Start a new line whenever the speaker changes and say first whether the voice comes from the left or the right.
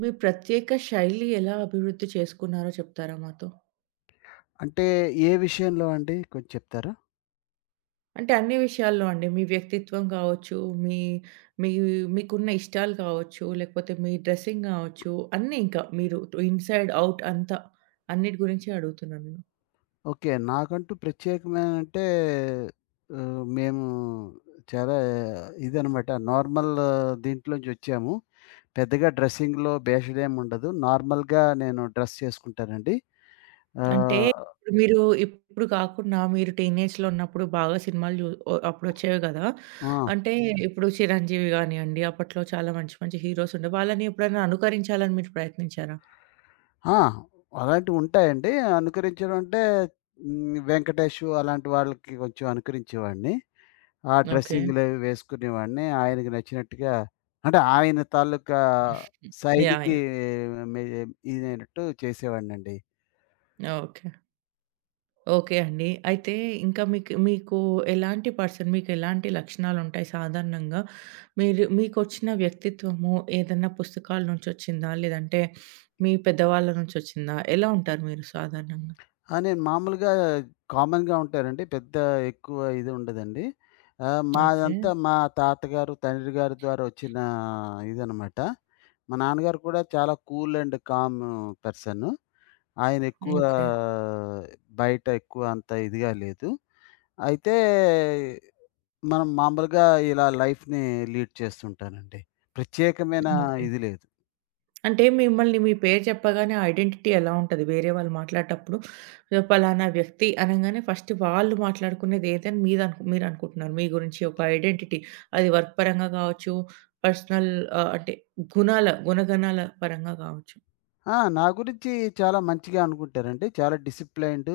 right: మీ ప్రత్యేక శైలి ఎలా అభివృద్ధి చేసుకున్నారో చెప్తారా మాతో?
left: అంటే ఏ విషయంలో అండి? కొంచెం చెప్తారా?
right: అంటే అన్ని విషయాల్లో అండి. మీ వ్యక్తిత్వం కావచ్చు, మీ మీ మీకున్న ఇష్టాలు కావచ్చు, లేకపోతే మీ డ్రెస్సింగ్ కావచ్చు, అన్నీ ఇంకా మీరు ఇన్‌సైడ్, ఔట్ అంతా. అన్నిటి గురించి అడుగుతున్నాను నేను.
left: ఓకే. నాకంటూ ప్రత్యేకమేంటే మేము చాలా ఇదనమాట నార్మల్ దీంట్లోంచి వచ్చాము. పెద్దగా డ్రెస్సింగ్‌లో భేషుడేముండదు. నార్మల్‌గా నేను డ్రెస్ చేసుకుంటానండి. ఓకే.
right: అంటే ఇప్పుడు కాకుండా మీరు టీనేజ్‌లో ఉన్నప్పుడు బాగా సినిమాలు జూ ఓ అప్పుడొచ్చేవి కదా!
left: ఆ!
right: అంటే ఇప్పుడు 'చిరంజీవి' గానియండి, అప్పట్లో చాలా మంచి మంచి హీరోస్ ఉండే. వాళ్ళని ఎప్పుడైనా అనుకరించాలని మీరు ప్రయత్నించారా?
left: ఆ! అలాంటివుంటాయండి. అనుకరించడం అంటే వెంకటేషు అలాంటి వాళ్ళకి కొంచెం అనుకరించేవాడిని. ఆ
right: ఓకే.
left: డ్రెస్సింగ్‌లవి వేసుకునేవాడిని. ఆయనకి నచ్చినట్టుగా అంటే ఆయన తాలూకా
right: యాహ్!
left: శైలికి
right: యాహ్!
left: మే ఇదైనట్టు చేసేవాడినండి.
right: ఓకే. ఓకే అండి. అయితే ఇంకా మీకు మీకు ఎలాంటి పర్సన్ మీకెలాంటి లక్షణాలుంటాయి సాధారణంగా? మీరు మీకొచ్చిన వ్యక్తిత్వము ఏదన్నా పుస్తకాల నుంచొచ్చిందా? లేదంటే మీ పెద్దవాళ్ళ నుంచొచ్చిందా? ఎలా ఉంటారు మీరు సాధారణంగా?
left: ఆ! నేను మామూలుగా కామన్‌గా ఉంటారండి. పెద్ద ఎక్కువ ఇది ఉండదండి.
right: ఓకే.
left: మాదంతా మా తాతగారు, తండ్రి గారి ద్వారా వచ్చిన ఇదనమాట. మా నాన్నగారు కూడా చాలా కూల్ అండ్ కామ్ పర్సను. ఆయన ఎక్కువ
right: ఓకే.
left: బయట ఎక్కువ అంత ఇదిగా లేదు. అయితే మనం మామూలుగా ఇలా లైఫ్‌ని లీడ్ చేస్తుంటానండి. ప్రత్యేకమైన
right: ఓకే.
left: ఇది లేదు.
right: అంటే మిమ్మల్ని మీ పేరు చెప్పగానే ఐడెంటిటీ ఎలా ఉంటది? వేరే వాళ్ళు మాట్లాడేటప్పుడు పలానా వ్యక్తి అనంగానే ఫస్ట్ వాళ్ళు మాట్లాడుకునేది ఏదని మీరనుకుంటున్నారు. మీ గురించి ఒక ఐడెంటిటీ. అది వర్క్ పరంగా గావచ్చు, పర్సనల్, అంటే గుణగణాల పరంగా గావచ్చు.
left: ఆ! నా గురించి చాలా మంచిగా అనుకుంటారండి. చాలా డిసిప్లైన్డ్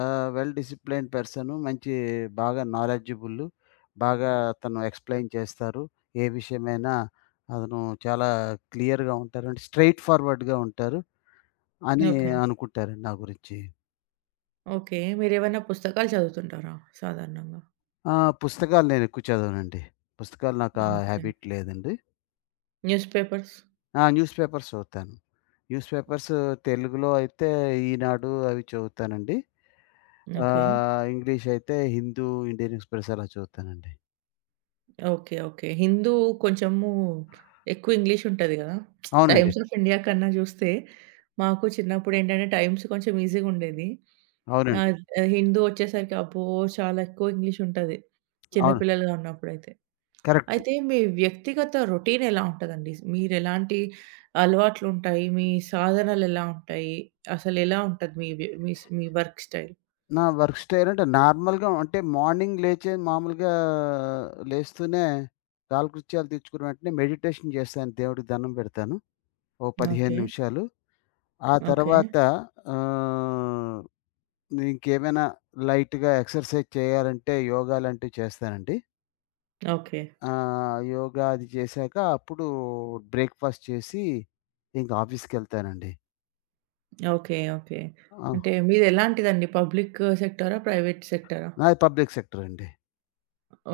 left: వెల్ డిసిప్లైన్డ్ పర్సను. మంచి బాగా నాలెడ్జబుల్. బాగా తను ఎక్స్‌ప్లెయిన్ చేస్తారు. ఏ విషయమైనా అతను చాలా క్లియర్‌గా ఉంటారు. అంటే స్ట్రెయిట్ ఫార్వర్డ్‌గా ఉంటారు అని
right: ఓకే.
left: అనుకుంటారండి నా గురించి.
right: ఓకే. మీరేవన్నా పుస్తకాలు చదువుతుంటారా సాధారణంగా?
left: ఆ! పుస్తకాలు నేనెక్కువ చదవనండి. పుస్తకాలు నాకా
right: ఓకే.
left: హ్యాబిట్ లేదండి.
right: Newspapers?
left: ఆ! న్యూస్ పేపర్స్ చదువుతాను. న్యూస్ పేపర్స్ తెలుగులో అయితే ఈనాడు అవి చదువుతానండి.
right: ఓకే.
left: ఇంగ్లీష్ అయితే హిందూ, ఇండియన్ ఎక్స్‌ప్రెస్ అలా చదువుతానండి.
right: ఓకే. ఓకే. హిందూ కొంచెము ఎక్కువ ఇంగ్లీష్ ఉంటది గదా!
left: అవునండి.
right: టైమ్స్ ఆఫ్ ఇండియా కన్నా జూస్తే మాకు చిన్నప్పుడేంటంటే టైమ్స్ కొంచెం ఈజీగుండేది.
left: అవునండి.
right: ఆహ్, హిందూ వచ్చేసరికి అబ్బో! చాలా ఎక్కువ ఇంగ్లీష్ ఉంటది. చిన్న
left: అవును.
right: పిల్లలుగా ఉన్నప్పుడైతే.
left: కరెక్ట్.
right: అయితే మీ వ్యక్తిగత రొటీన్ ఎలా ఉంటదండి? మీరెలాంటి అలవాట్లుంటాయి? మీ సాధనలెలా ఉంటాయి? అసలెలా ఉంటది మీ వ్య మీ స్ మీ వర్క్ స్టైల్?
left: నా వర్క్ స్టైల్ అంటే నార్మల్‌గా అంటే మార్నింగ్ లేచే మామూలుగా లేస్తూనే కాలకృత్యాలు తీర్చుకున్న వెంటనే మెడిటేషన్ చేస్తాను. దేవుడికి దండం పెడతాను. ఓ 15
right: ఓకే.
left: నిమిషాలు. ఆ
right: ఓకే.
left: తర్వాత ఆహ్, ఇంకేమైనా లైట్‌గా ఎక్సర్సైజ్ చేయాలంటే యోగా లాంటివి చేస్తానండి.
right: ఓకే.
left: యోగా అది చేశాక అప్పుడు బ్రేక్‌ఫాస్ట్ చేసి ఇంక ఆఫీస్‌కెళ్తానండి.
right: ఓకే. ఓకే.
left: ఆ!
right: అంటే మీదెలాంటిదండి? పబ్లిక్ సెక్టారా? ప్రైవేట్ సెక్టారా?
left: నాది పబ్లిక్ సెక్టర్ అండి.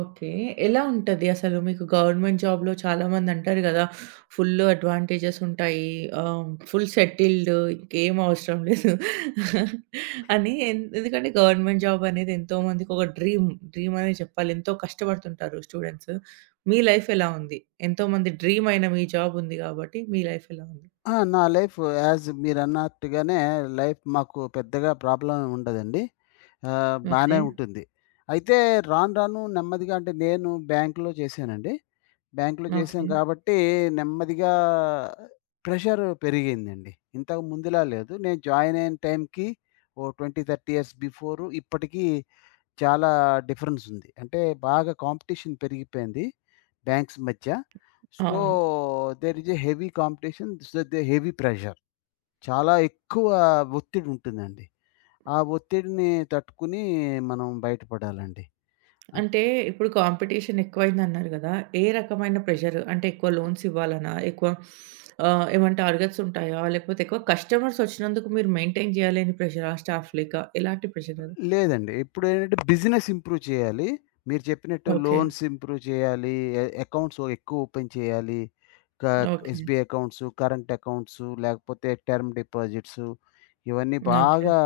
right: ఓకే. ఎలా ఉంటది అసలు మీకు గవర్నమెంట్ జాబ్‌లో చాలామందంటారు గదా! ఫుల్ అడ్వాంటేజెస్ ఉంటాయి. ఫుల్ సెటిల్డ్ ఇంకేం అవసరం లేదు అని. ఎందుకంటే గవర్నమెంట్ జాబ్ అనేది ఎంతోమందికి ఒక డ్రీమ్. డ్రీమ్ అనే చెప్పాలి. ఎంతో కష్టపడుతుంటారు స్టూడెంట్స్. మీ లైఫ్ ఎలా ఉంది? ఎంతోమంది డ్రీమ్ అయిన మీ జాబ్ ఉంది గాబట్టి మీ లైఫ్ ఎలా ఉంది?
left: ఆ! నా లైఫ్ యాజ్ మీరన్నట్టుగానే లైఫ్ మాకు పెద్దగా ప్రాబ్లమ్ ఏమి ఉండదండి.
right: ఓకే.
left: బానే ఉంటుంది. అయితే రాను రాను నెమ్మదిగా అంటే నేను బ్యాంక్‌లో చేశానండి. బ్యాంక్‌లో చేశాం
right: ఓకే.
left: కాబట్టి నెమ్మదిగా ప్రెషర్ పెరిగిందండి. ఇంతకు ముందులా లేదు. నేను జాయిన్ అయిన టైంకి ఓ 20, 30 ఇయర్స్ బిఫోర్ ఇప్పటికి చాలా డిఫరెన్స్ ఉంది. అంటే బాగా కాంపిటీషన్ పెరిగిపోయింది బ్యాంక్స్ మధ్య. సో,
right: అవును.
left: There is a heavy competition. So, they heavy pressure. చాలా ఎక్కువ ఒత్తిడి ఉంటుందండి. ఆ ఒత్తిడిని తట్టుకుని మనం బయటపడాలండి.
right: అంటే ఇప్పుడు కాంపిటీషన్ ఎక్కువైందన్నారు గదా! ఏ రకమైన ప్రెషర్? అంటే ఎక్కువ లోన్స్ ఇవ్వాలనా? ఎక్కువ ఏమంటే అర్గట్స్ ఉంటాయా? లేకపోతే ఎక్కువ కస్టమర్స్ ఒచ్చినందుకు మీరు మెయింటైన్ జేయలేని ప్రెషరా? స్టాఫ్ లేక ఎలాంటి ప్రెషర్ అది?
left: లేదండి. ఇప్పుడేంటంటే బిజినెస్ ఇంప్రూవ్ చేయాలి. మీరు చెప్పినట్టు
right: ఓకే.
left: లోన్స్ ఇంప్రూవ్ చేయాలి. ఎ అకౌంట్స్ ఎక్కువ ఓపెన్ చేయాలి. క
right: okay.
left: SBI accounts, current accounts లేకపోతే టర్మ్ డిపాజిట్స్ ఇవన్నీ
right: ఓకే.
left: బాగా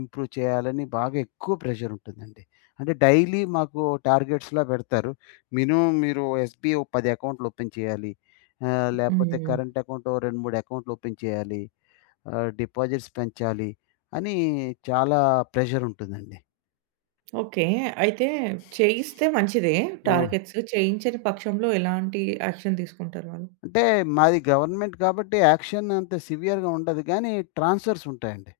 left: ఇంప్రూవ్ చేయాలని బాగా ఎక్కువ ప్రెషర్ ఉంటుందండి. అంటే డైలీ మాకు టార్గెట్స్‌లా పెడతారు. మినిమమ్ మీరు ఎస్‌బీఐ ఓ 10 అకౌంట్లు ఓపెన్ చేయాలి. లేకపోతే
right: హ్మ్.
left: కరెంట్ అకౌంట్ ఓ 2, 3 అకౌంట్లు ఓపెన్ చేయాలి. డిపాజిట్స్ పెంచాలి అని చాలా ప్రెషర్ ఉంటుందండి.
right: ఓకే. అయితే చేయిస్తే మంచిదే
left: అవును.
right: టార్గెట్స్. చేయించని పక్షంలో ఎలాంటి యాక్షన్ తీసుకుంటారు వాళ్ళు?
left: అంటే మాది గవర్నమెంట్ కాబట్టి యాక్షన్ అంత సివియర్‌గా ఉండదు గానీ, ట్రాన్స్‌ఫర్స్ ఉంటాయండి.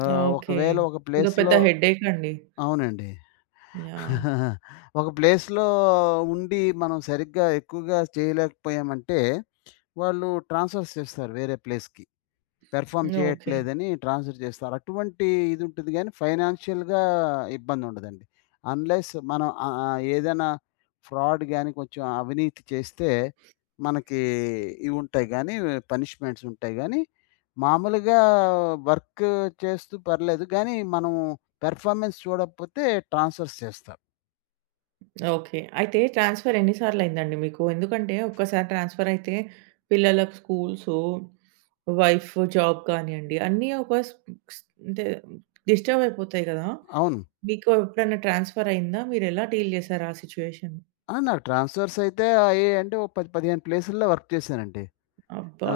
right: ఓకే.
left: ఒకవేళ ఒక
right: ఇదో పెద్ద
left: ప్లేస్‌లో
right: హెడ్డేక్ అండి.
left: అవునండి.
right: యాహ్!
left: ఒక ప్లేస్‌లో ఉండి మనం సరిగ్గా ఎక్కువగా చేయలేకపోయామంటే, వాళ్ళు ట్రాన్స్‌ఫర్స్ చేస్తారు వేరే ప్లేస్‌కి. Perform
right: okay.
left: చేయట్లేదని ట్రాన్స్‌ఫర్ చేస్తారు. అటువంటి ఇది ఉంటుంది గానీ, ఫైనాన్షియల్‌గా ఇబ్బందుండదండి. అన్‌లెస్ మనం ఆహ్, ఆహ్, ఏదైనా ఫ్రాడ్ గాని, కొంచెం అవినీతి చేస్తే మనకి ఇవుంటాయి గానీ, పనిష్మెంట్స్ ఉంటాయి గానీ, మామూలుగా వర్క్ చేస్తూ పర్లేదు గానీ, మనం పెర్ఫార్మెన్స్ చూడకపోతే ట్రాన్స్‌ఫర్స్ చేస్తారు.
right: ఓకే. అయితే ట్రాన్స్‌ఫర్ ఎన్ని సార్లయిందండి మీకు? ఎందుకంటే ఒక్కసారి ట్రాన్స్‌ఫరయితే పిల్లలకు స్కూల్సు, వైఫ్ జాబ్ కానియండి, అన్నీ ఒక స్ స్ అంటే డిస్టర్బ్ అయిపోతాయి గదా!
left: అవును.
right: మీకు ఎప్పుడైనా ట్రాన్స్‌ఫరయిందా? మీరెలా డీల్ జేసారు ఆ సిట్యుయేషన్?
left: ఆ! నాకు ట్రాన్స్‌ఫర్స్ అయితే అయ్యాయంటే ఓ 10, 15 ప్లేసుల్లో వర్క్ చేశానండి.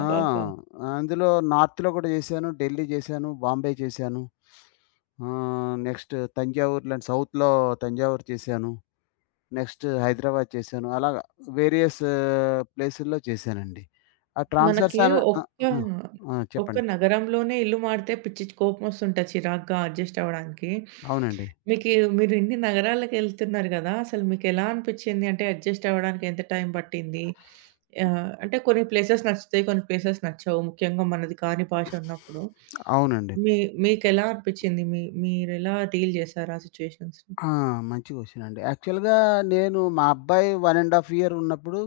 left: ఆ! అందులో నార్త్‌లో కూడా చేశాను. ఢిల్లీ చేశాను. బాంబే చేశాను. నెక్స్ట్ తంజావూరు లాంటి సౌత్‌లో తంజావూరు చేశాను. నెక్స్ట్ హైదరాబాద్ చేశాను. అలాగా వేరియస్ ప్లేసుల్లో చేశానండి. ఆ ట్రాన్స్ఫర్స్
right: మనకి
left: అనే ఆ!
right: ఒక్క
left: ఆ! ఆ!
right: ఒక్క
left: చెప్పండి.
right: నగరంలోనే ఇల్లు మారితే పిచ్చి కోపమొస్తుంటది చిరాకుగా అడ్జస్ట్ అవ్వడానికి.
left: అవునండి.
right: మీకి మీరు ఇన్ని నగరాలకెళ్తున్నారు గదా! అసలు మీకెలా అనిపిచ్చింది? అంటే అడ్జస్ట్ అవ్వడానికి ఎంత టైం పట్టింది? అంటే కొన్ని ప్లేసెస్ నచ్చుతాయి, కొన్ని ప్లేసెస్ నచ్చవు. ముఖ్యంగా మనది కాని భాష ఉన్నప్పుడు.
left: అవునండి.
right: మీ మీకెలా అనిపిచ్చింది? మీరెలా డీల్ జేశారు ఆ సిట్యుయేషన్స్‌ని?
left: ఆ! మంచి క్వెషనండి. యాక్చువల్‌గా నేను మా అబ్బాయి 1 ½ ఇయర్ ఉన్నప్పుడు,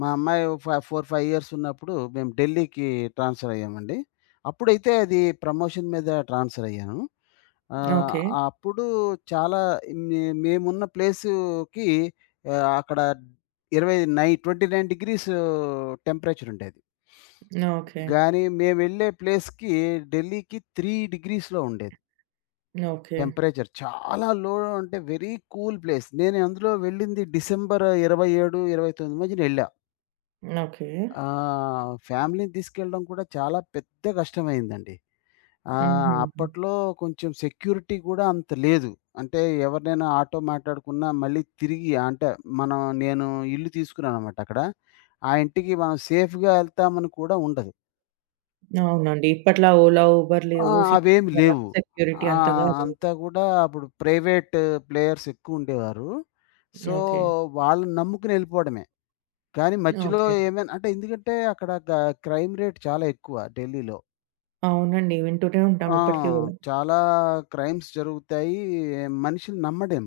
left: మా అమ్మాయి 4, 5 ఇయర్స్ ఉన్నప్పుడు మేము ఢిల్లీకి ట్రాన్స్‌ఫర్ అయ్యామండి. అప్పుడైతే అది ప్రమోషన్ మీద ట్రాన్స్‌ఫర్ అయ్యాను. ఓకే. ఆహ్,
right: ఓకే.
left: అప్పుడు చాలా మేమున్న ప్లేస్‌కి అక్కడ 29, 29 డిగ్రీస్ టెంపరేచర్ ఉండేది.
right: ఓకే.
left: గానీ మేమెళ్ళే ప్లేస్‌కి ఢిల్లీకి 3 డిగ్రీస్‌లో ఉండేది.
right: ఓకే.
left: టెంపరేచర్ చాలా లో అంటే వెరీ కూల్ ప్లేస్. నేను అందులో వెళ్ళింది డిసెంబర్ 27, 29 మధ్యన ఎళ్ళా.
right: ఓకే.
left: ఫ్యామిలీని తీసుకెళ్ళడం కూడా చాలా పెద్ద కష్టమయిందండి.
right: హుహుహు.
left: అప్పట్లో కొంచెం సెక్యూరిటీ కూడా అంత లేదు. అంటే ఎవరినైనా ఆటో మాట్లాడుకున్నా మళ్ళీ తిరిగి అంటే మనం నేను ఇల్లు తీసుకున్నాననమాట అక్కడ. ఆ ఇంటికి మనం సేఫ్‌గా ఎళ్తామని కూడా ఉండదు.
right: అవునండి. ఇప్పట్లా ఓలా, ఉబర్
left: ఆ!
right: లేవు.
left: అవేమి లేవు.
right: సెక్యూరిటీ అంతగా లేదు.
left: అంతా గూడా అప్పుడు ప్రైవేట్ ప్లేయర్స్ ఎక్కువుండేవారు. So,
right: okay.
left: వాళ్ళని నమ్ముకుని ఎళ్ళిపోవడమే. కానీ మధ్యలో
right: ఓకే.
left: ఏమైనా అంటే ఎందుకంటే అక్కడ క్రైమ్ రేట్ చాలా ఎక్కువ ఢిల్లీలో.
right: అవునండి. వింటూనే ఉంటాం
left: ఆ!
right: ఇప్పటికి గూడా.
left: చాలా క్రైమ్స్ జరుగుతాయి. మనుషులు నమ్మలేం.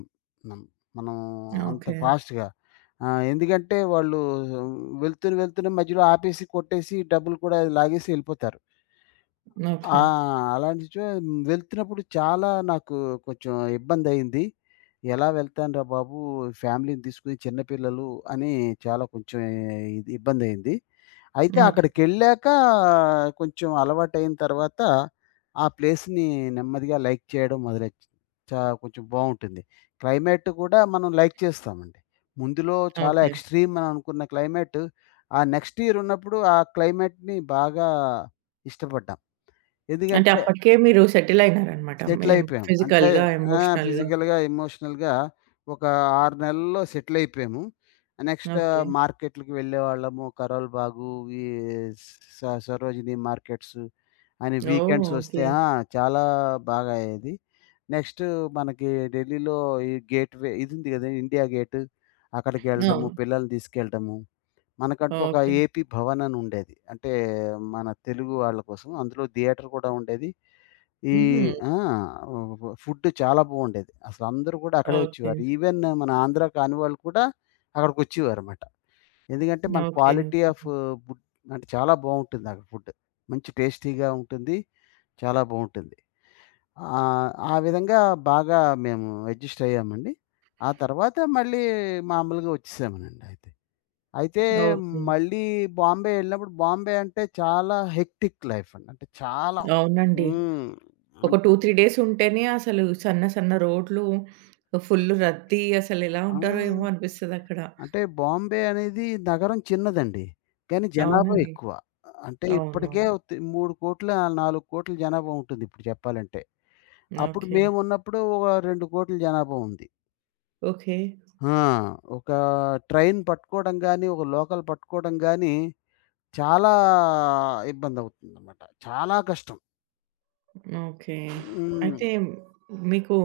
left: నమ్ మనం అంత
right: ఓకే.
left: ఫాస్ట్‌గా. ఆ! ఎందుకంటే వాళ్ళు వెళ్తూనే, వెళ్తూనే మధ్యలో ఆపేసి, కొట్టేసి డబ్బులు కూడా లాగేసి ఎళ్ళిపోతారు. ఆ!
right: ఓకే.
left: అలాంటి వెళ్తున్నప్పుడు చాలా నాకు కొంచెం ఇబ్బందయింది. ఎలా వెళ్తానురా బాబు! ఫ్యామిలీని తీసుకొని చిన్న పిల్లలు అని చాలా కొంచెం ఇది ఇబ్బందయింది. అయితే
right: ఓకే.
left: అక్కడికెళ్ళాక కొంచెం అలవాటయిన తర్వాత ఆ ప్లేస్‌ని నెమ్మదిగా లైక్ చేయడం కొంచెం బావుంటుంది. క్లైమేట్ కూడా మనం లైక్ చేస్తామండి. ముందులో చాలా
right: ఓకే.
left: ఎక్స్‌ట్రీమ్ అని అనుకున్న క్లైమేట్ ఆ నెక్స్ట్ ఇయర్ ఉన్నప్పుడు ఆ క్లైమేట్‌ని బాగా ఇష్టపడ్డాం.
right: అంటే
left: ఎందుకంటే
right: అప్పటికే మీరు సెటిల్ అయినారనమాట.
left: సెటిల్
right: మేం
left: అయిపోయాం. అంటే
right: ఫిజికల్‌గా,
left: ఆ!
right: ఎమోషనల్‌గా.
left: ఫిజికల్‌గా, ఎమోషనల్‌గా ఒక 6 నెలల్లో సెటిల్ అయిపోయాము. Next
right: okay.
left: మార్కెట్‌లకి వెళ్ళేవాళ్ళము. కరోల్ బాగు, ఈ సరోజినీ మార్కెట్స్ అని
right: ఓహ్!
left: వీకెండ్స్ వస్తే
right: ఓకే.
left: ఆ! చాలా బాగా అయ్యేది. నెక్స్ట్ మనకి ఢిల్లీలో ఈ గేట్‌వే ఇది ఉంది కదా! ఇండియా గేట్ అక్కడికి వెళ్ళడము,
right: అవును.
left: పిల్లల్ని తీసుకెళ్ళడము. మనకంటూ ఒక
right: ఓకే.
left: ఏపీ భవన్ అని ఉండేది. అంటే మన తెలుగు వాళ్ళ కోసం. అందులో థియేటర్ కూడా ఉండేది. ఈ
right: హుహు.
left: ఆ! ఫుడ్ చాలా బాగుండేది. అసలందరూ కూడా అక్కడే
right: ఓకే.
left: వచ్చేవారు. ఈవెన్ మన ఆంధ్ర కాని వాళ్ళు కూడా అక్కడికొచ్చేవారమాట. ఎందుకంటే మన
right: ఓకే.
left: క్వాలిటీ ఆఫ్ ఫుడ్ అంటే చాలా బావుంటుంది అక్కడ ఫుడ్. మంచి టేస్టీగా ఉంటుంది. చాలా బావుంటుంది. ఆ విధంగా బాగా మేము అడ్జస్ట్ అయ్యామండి. ఆ తర్వాత మళ్ళీ మామూలుగా వచ్చేసామనండి అయితే. అయితే
right: ఓకే.
left: మళ్ళీ బాంబే ఎళ్ళినప్పుడు బాంబే అంటే చాలా హెక్టిక్ లైఫ్ అండి. అంటే చాలా
right: అవునండి.
left: హ్మ్.
right: ఒక
left: అన్
right: 2, 3 డేస్ ఉంటేనే అసలు సన్న సన్న రోడ్లు, ఫుల్ రద్దీ అసలెలా
left: ఆ!
right: ఉంటారో ఏమో అనిపిస్తదక్కడ.
left: అంటే బాంబే అనేది నగరం చిన్నదండి. కానీ జనాభా
right: అవునండి.
left: ఎక్కువ. అంటే ఇప్పటికే
right: అవునవును.
left: 3,00,00,000 4,00,00,000 జనాభా ఉంటుంది ఇప్పుడు చెప్పాలంటే. అప్పుడు
right: ఓకే.
left: మేమున్నప్పుడు ఒక 2,00,00,000 జనాభా ఉంది.
right: ఓకే.
left: ఆ! ఒక ట్రైన్ పట్టుకోవడం గాని, ఒక లోకల్ పట్టుకోవడం గాని చాలా ఇబ్బందవుతుందన్నమాట. చాలా కష్టం.
right: ఓకే.
left: హ్మ్.
right: అయితే మీకు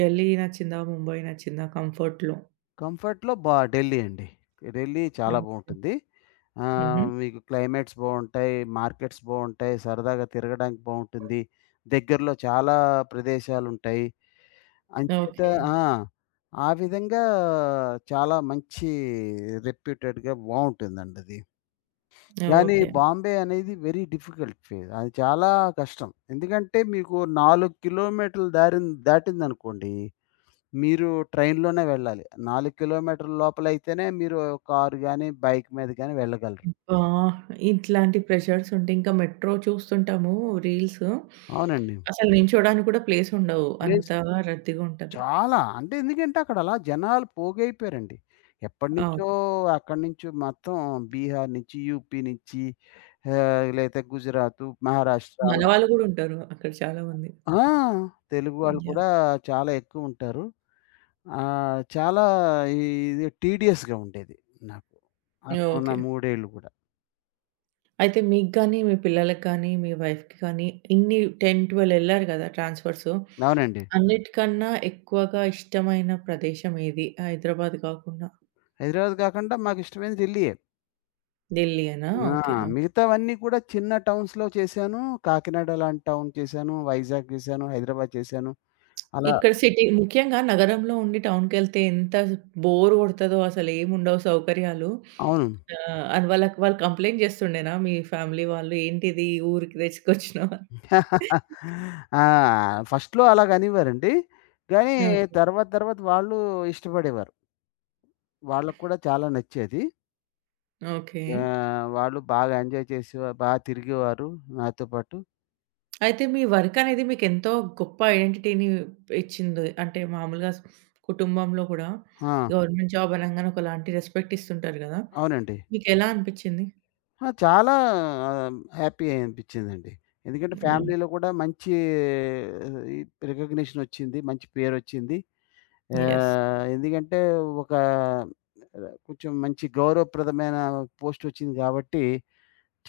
right: ఢిల్లీ నచ్చిందా? ముంబై నచ్చిందా కంఫర్ట్‌లో?
left: కంఫర్ట్‌లో ఢిల్లీ అండి. ఢిల్లీ చాలా
right: ఓకే.
left: బావుంటుంది.
right: హుహు.
left: మీకు క్లైమేట్స్ బావుంటాయి, మార్కెట్స్ బావుంటాయి, సరదాగా తిరగడానికి బావుంటుంది. దగ్గరలో చాలా ప్రదేశాలుంటాయి. అంచేత
right: ఓకే.
left: ఆ! ఆ విధంగా చాలా మంచి రెప్యూటెడ్‌గా బావుంటుందండది. కానీ
right: ఓకే.
left: బాంబే అనేది వెరీ డిఫికల్ట్ ఫేజ్. అది చాలా కష్టం. ఎందుకంటే మీకు 4 కిలోమీటర్లు దారిన్ దాటిందనుకోండి మీరు ట్రైన్‌లోనే వెళ్ళాలి. 4 కిలోమీటర్ల లోపలైతేనే మీరు కారు గాని, బైక్ మీద గాని వెళ్ళగలరు.
right: అబ్బా! ఇట్లాంటి ప్రెషర్స్ ఉంటే ఇంకా మెట్రో చూస్తుంటాము రీల్స్.
left: అవునండి.
right: అసలు నిల్చోడానికి కూడా ప్లేస్ ఉండవు.
left: ప్లేస్
right: అంత రద్దీగా ఉంటది.
left: చాలా. అంటే ఎందుకంటే అక్కడ అలా జనాలు పోగైపోయారండి.
right: అవును.
left: ఎప్పటినుంచో అక్కడి నుంచి మొత్తం బీహార్ నుంచి, యూపీ నుంచి లేతే గుజరాతు, మహారాష్ట్ర
right: మన
left: అలా
right: వాళ్ళు గూడా ఉంటారు అక్కడ చాలా మంది.
left: ఆ! తెలుగు వాళ్ళు
right: యాహ్!
left: కూడా చాలా ఎక్కువుంటారు. చాలా ఇది టీడీయస్‌గా ఉండేది నాకు. అక్కడున్న
right: ఓకే.
left: 3 ఏళ్ళు కూడా.
right: అయితే మీకు గానీ, మీ పిల్లలకి కానీ, మీ వైఫ్‌కి కానీ ఇన్ని 10, 12 ఎళ్లారు గదా! ట్రాన్స్‌ఫర్సు.
left: అవునండి.
right: అన్నిటికన్నా ఎక్కువగా ఇష్టమైన ప్రదేశం ఏది? హైదరాబాద్ గాకుండా
left: హైదరాబాద్ కాకుండా మాకిష్టమైనది ఢిల్లీయే.
right: ఢిల్లీ అనా?
left: ఆ!
right: ఓకే. ఆ!
left: మిగతావన్నీ కూడా చిన్న టౌన్స్‌లో చేశాను. కాకినాడ లాంటి టౌన్ చేశాను. వైజాగ్ చేశాను. హైదరాబాద్ చేశాను. అలా
right: ఇక్కడ సిటీ ముఖ్యంగా నగరంలో ఉండి టౌన్‌కెళ్తే ఎంత బోర్ గొడతదో అసలేముండవు సౌకర్యాలు.
left: అవును.
right: అని వాళ్ళకి వాళ్ళు కంప్లెయింట్ జేస్తుండేనా మీ ఫ్యామిలీ వాళ్ళు? ఏంటిది ఊరికి తెచ్చుకొచ్చినావు అని?
left: ఆ! ఫస్ట్‌లో అలాగనేవారండి. కానీ
right: ఓకే.
left: తర్వాత తర్వాత వాళ్ళు ఇష్టపడేవారు. వాళ్ళకి కూడా చాలా నచ్చేది.
right: ఓకే.
left: వాళ్ళు బాగా ఎంజాయ్ చేసేవారు. తిరిగేవారు నాతో పాటు.
right: అయితే మీ వర్క్ అనేది మీకెంతో గొప్ప ఐడెంటిటీని ఇచ్చింది. అంటే మామూలుగా కుటుంబంలో కూడా
left: ఆ!
right: గవర్నమెంట్ జాబ్ అనంగానే ఒకలాంటి రెస్పెక్ట్ ఇస్తుంటారు గదా!
left: అవునండి.
right: మీకెలా అనిపిచ్చింది?
left: ఆ! చాలా హ్యాపీ అనిపించిందండి. ఎందుకంటే
right: యాహ్!
left: ఫ్యామిలీలో కూడా మంచి రికగ్నిషన్ వచ్చింది. మంచి పేరొచ్చింది.
right: యెస్.
left: ఎందుకంటే ఒక కొంచెం మంచి గౌరవప్రదమైన పోస్టొచ్చింది గాబట్టి,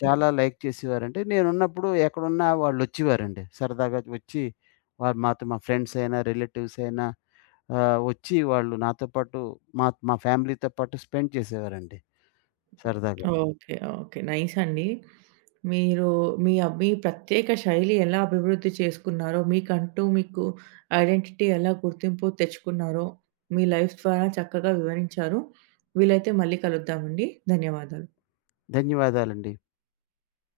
left: చాలా లైక్ చేసేవారండి. నేనున్నప్పుడు ఎక్కడున్నా వాళ్ళొచ్చేవారండి. సరదాగా వచ్చి వాళ్ళు మాతో మా ఫ్రెండ్స్ అయినా, రిలేటివ్స్ అయినా వచ్చి వాళ్ళు నాతో పాటు మా మా ఫ్యామిలీతో పాటు స్పెండ్ చేసేవారండి సరదాగా.
right: ఓకే. ఓకే. నైస్ అండి. మీరు మీ ప్రత్యేక శైలి ఎలా అభివృద్ధి చేసుకున్నారో, మీకంటూ మీకు ఐడెంటిటీ ఎలా గుర్తింపు తెచ్చుకున్నారో, మీ లైఫ్ ద్వారా చక్కగా వివరించారు. వీలైతే మళ్ళీ కలుద్దామండి. ధన్యవాదాలు.
left: ధన్యవాదాలండి.